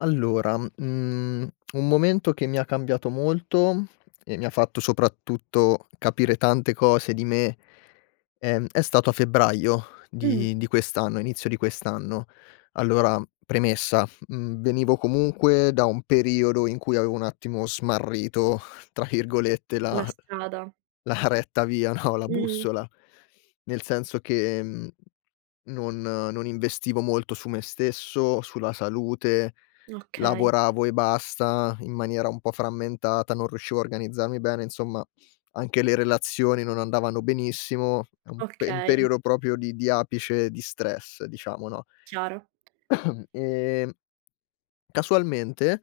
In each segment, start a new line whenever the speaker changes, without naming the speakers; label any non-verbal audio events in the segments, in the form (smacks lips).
Allora, mhmm, (smacks lips) un momento che mi ha cambiato molto, e mi fatto soprattutto capire tante cose di me, ehm, è stato a febbraio
Mh.
di di quest'anno inizio di quest'anno. Allora, premessa: mhmm, venivo comunque da un periodo in cui, avevo un attimo "smarrito", tra virgolette,
La
la
strada.
la retta via, no, la
Mh-mh.
bussola. Nel senso che, mhmm, non non investivo molto su me stesso, sulla salute,
Okay.
lavoravo e basta, in maniera un po' frammentata, non riuscivo a organizzarmi bene, insomma, anche le relazioni non andavano benissimo. È un pe un
Okay.
periodo proprio di di apice di stress diciamo, no?
Chiaro.
(coughs) Ehm casualmente,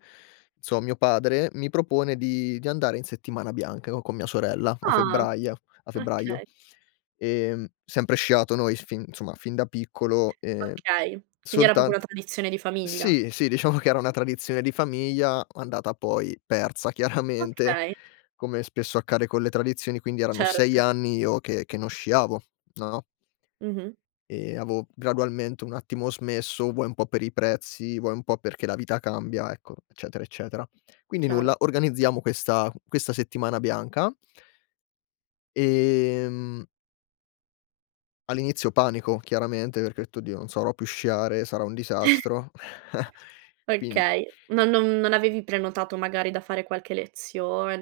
inso mio padre mi propone di di andare in settimana bianca co con mia sorella a
Ah!
febbraio a febbraio.
Okay.
Ehm, sempre sciato noi, f fin somma, fin da piccolo, ehm
Okay. Quindi era proprio una
soltant
tradizione di famiglia?
sì, sì, diciamo che era una tradizione di famiglia, andata poi persa, chiaramente,
Okay.
come spesso accade con le tradizioni. Quindi erano 6
Certo.
anni, io che che che non sciavo, no?
Mh-mh.
Ehm, avevo gradualmente un attimo smesso, vuoi un po' per i prezzi, vuoi un po' perché la vita cambia, ecco, eccetera eccetera. Quindi
Chiaro.
nulla, organizziamo questa questa settimana bianca ehm all'inizio panico chiaramente, perché ho detto: "Oddio, non sarò più sciare, sarò un
(chuckles)
disastro." (chuckles) Quin
Okay. Non non non avevi prenotato, magari, da fare qualche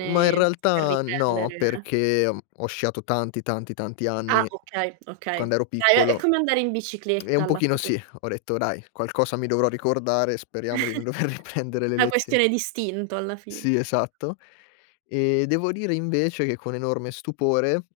Ma in
Per
realtà no,
riprendere?
perché ho, mhmm ho sciato tanti, tanti, tanti
Ah,
anni
okay, okay.
quando ero
Dai è è
piccolo
come andare in
(clicks tongue) eh,
bicicletta
un
alla fi
pochino sì. Ho detto: "Dai, qualcosa mi dovrò ricordare, speriamo di non dover
(chuckles)
riprendere le
Una
lezio"
questione d'istinto alla fine.
Sì, esatto. E, devo dire invece, che con enorme stupore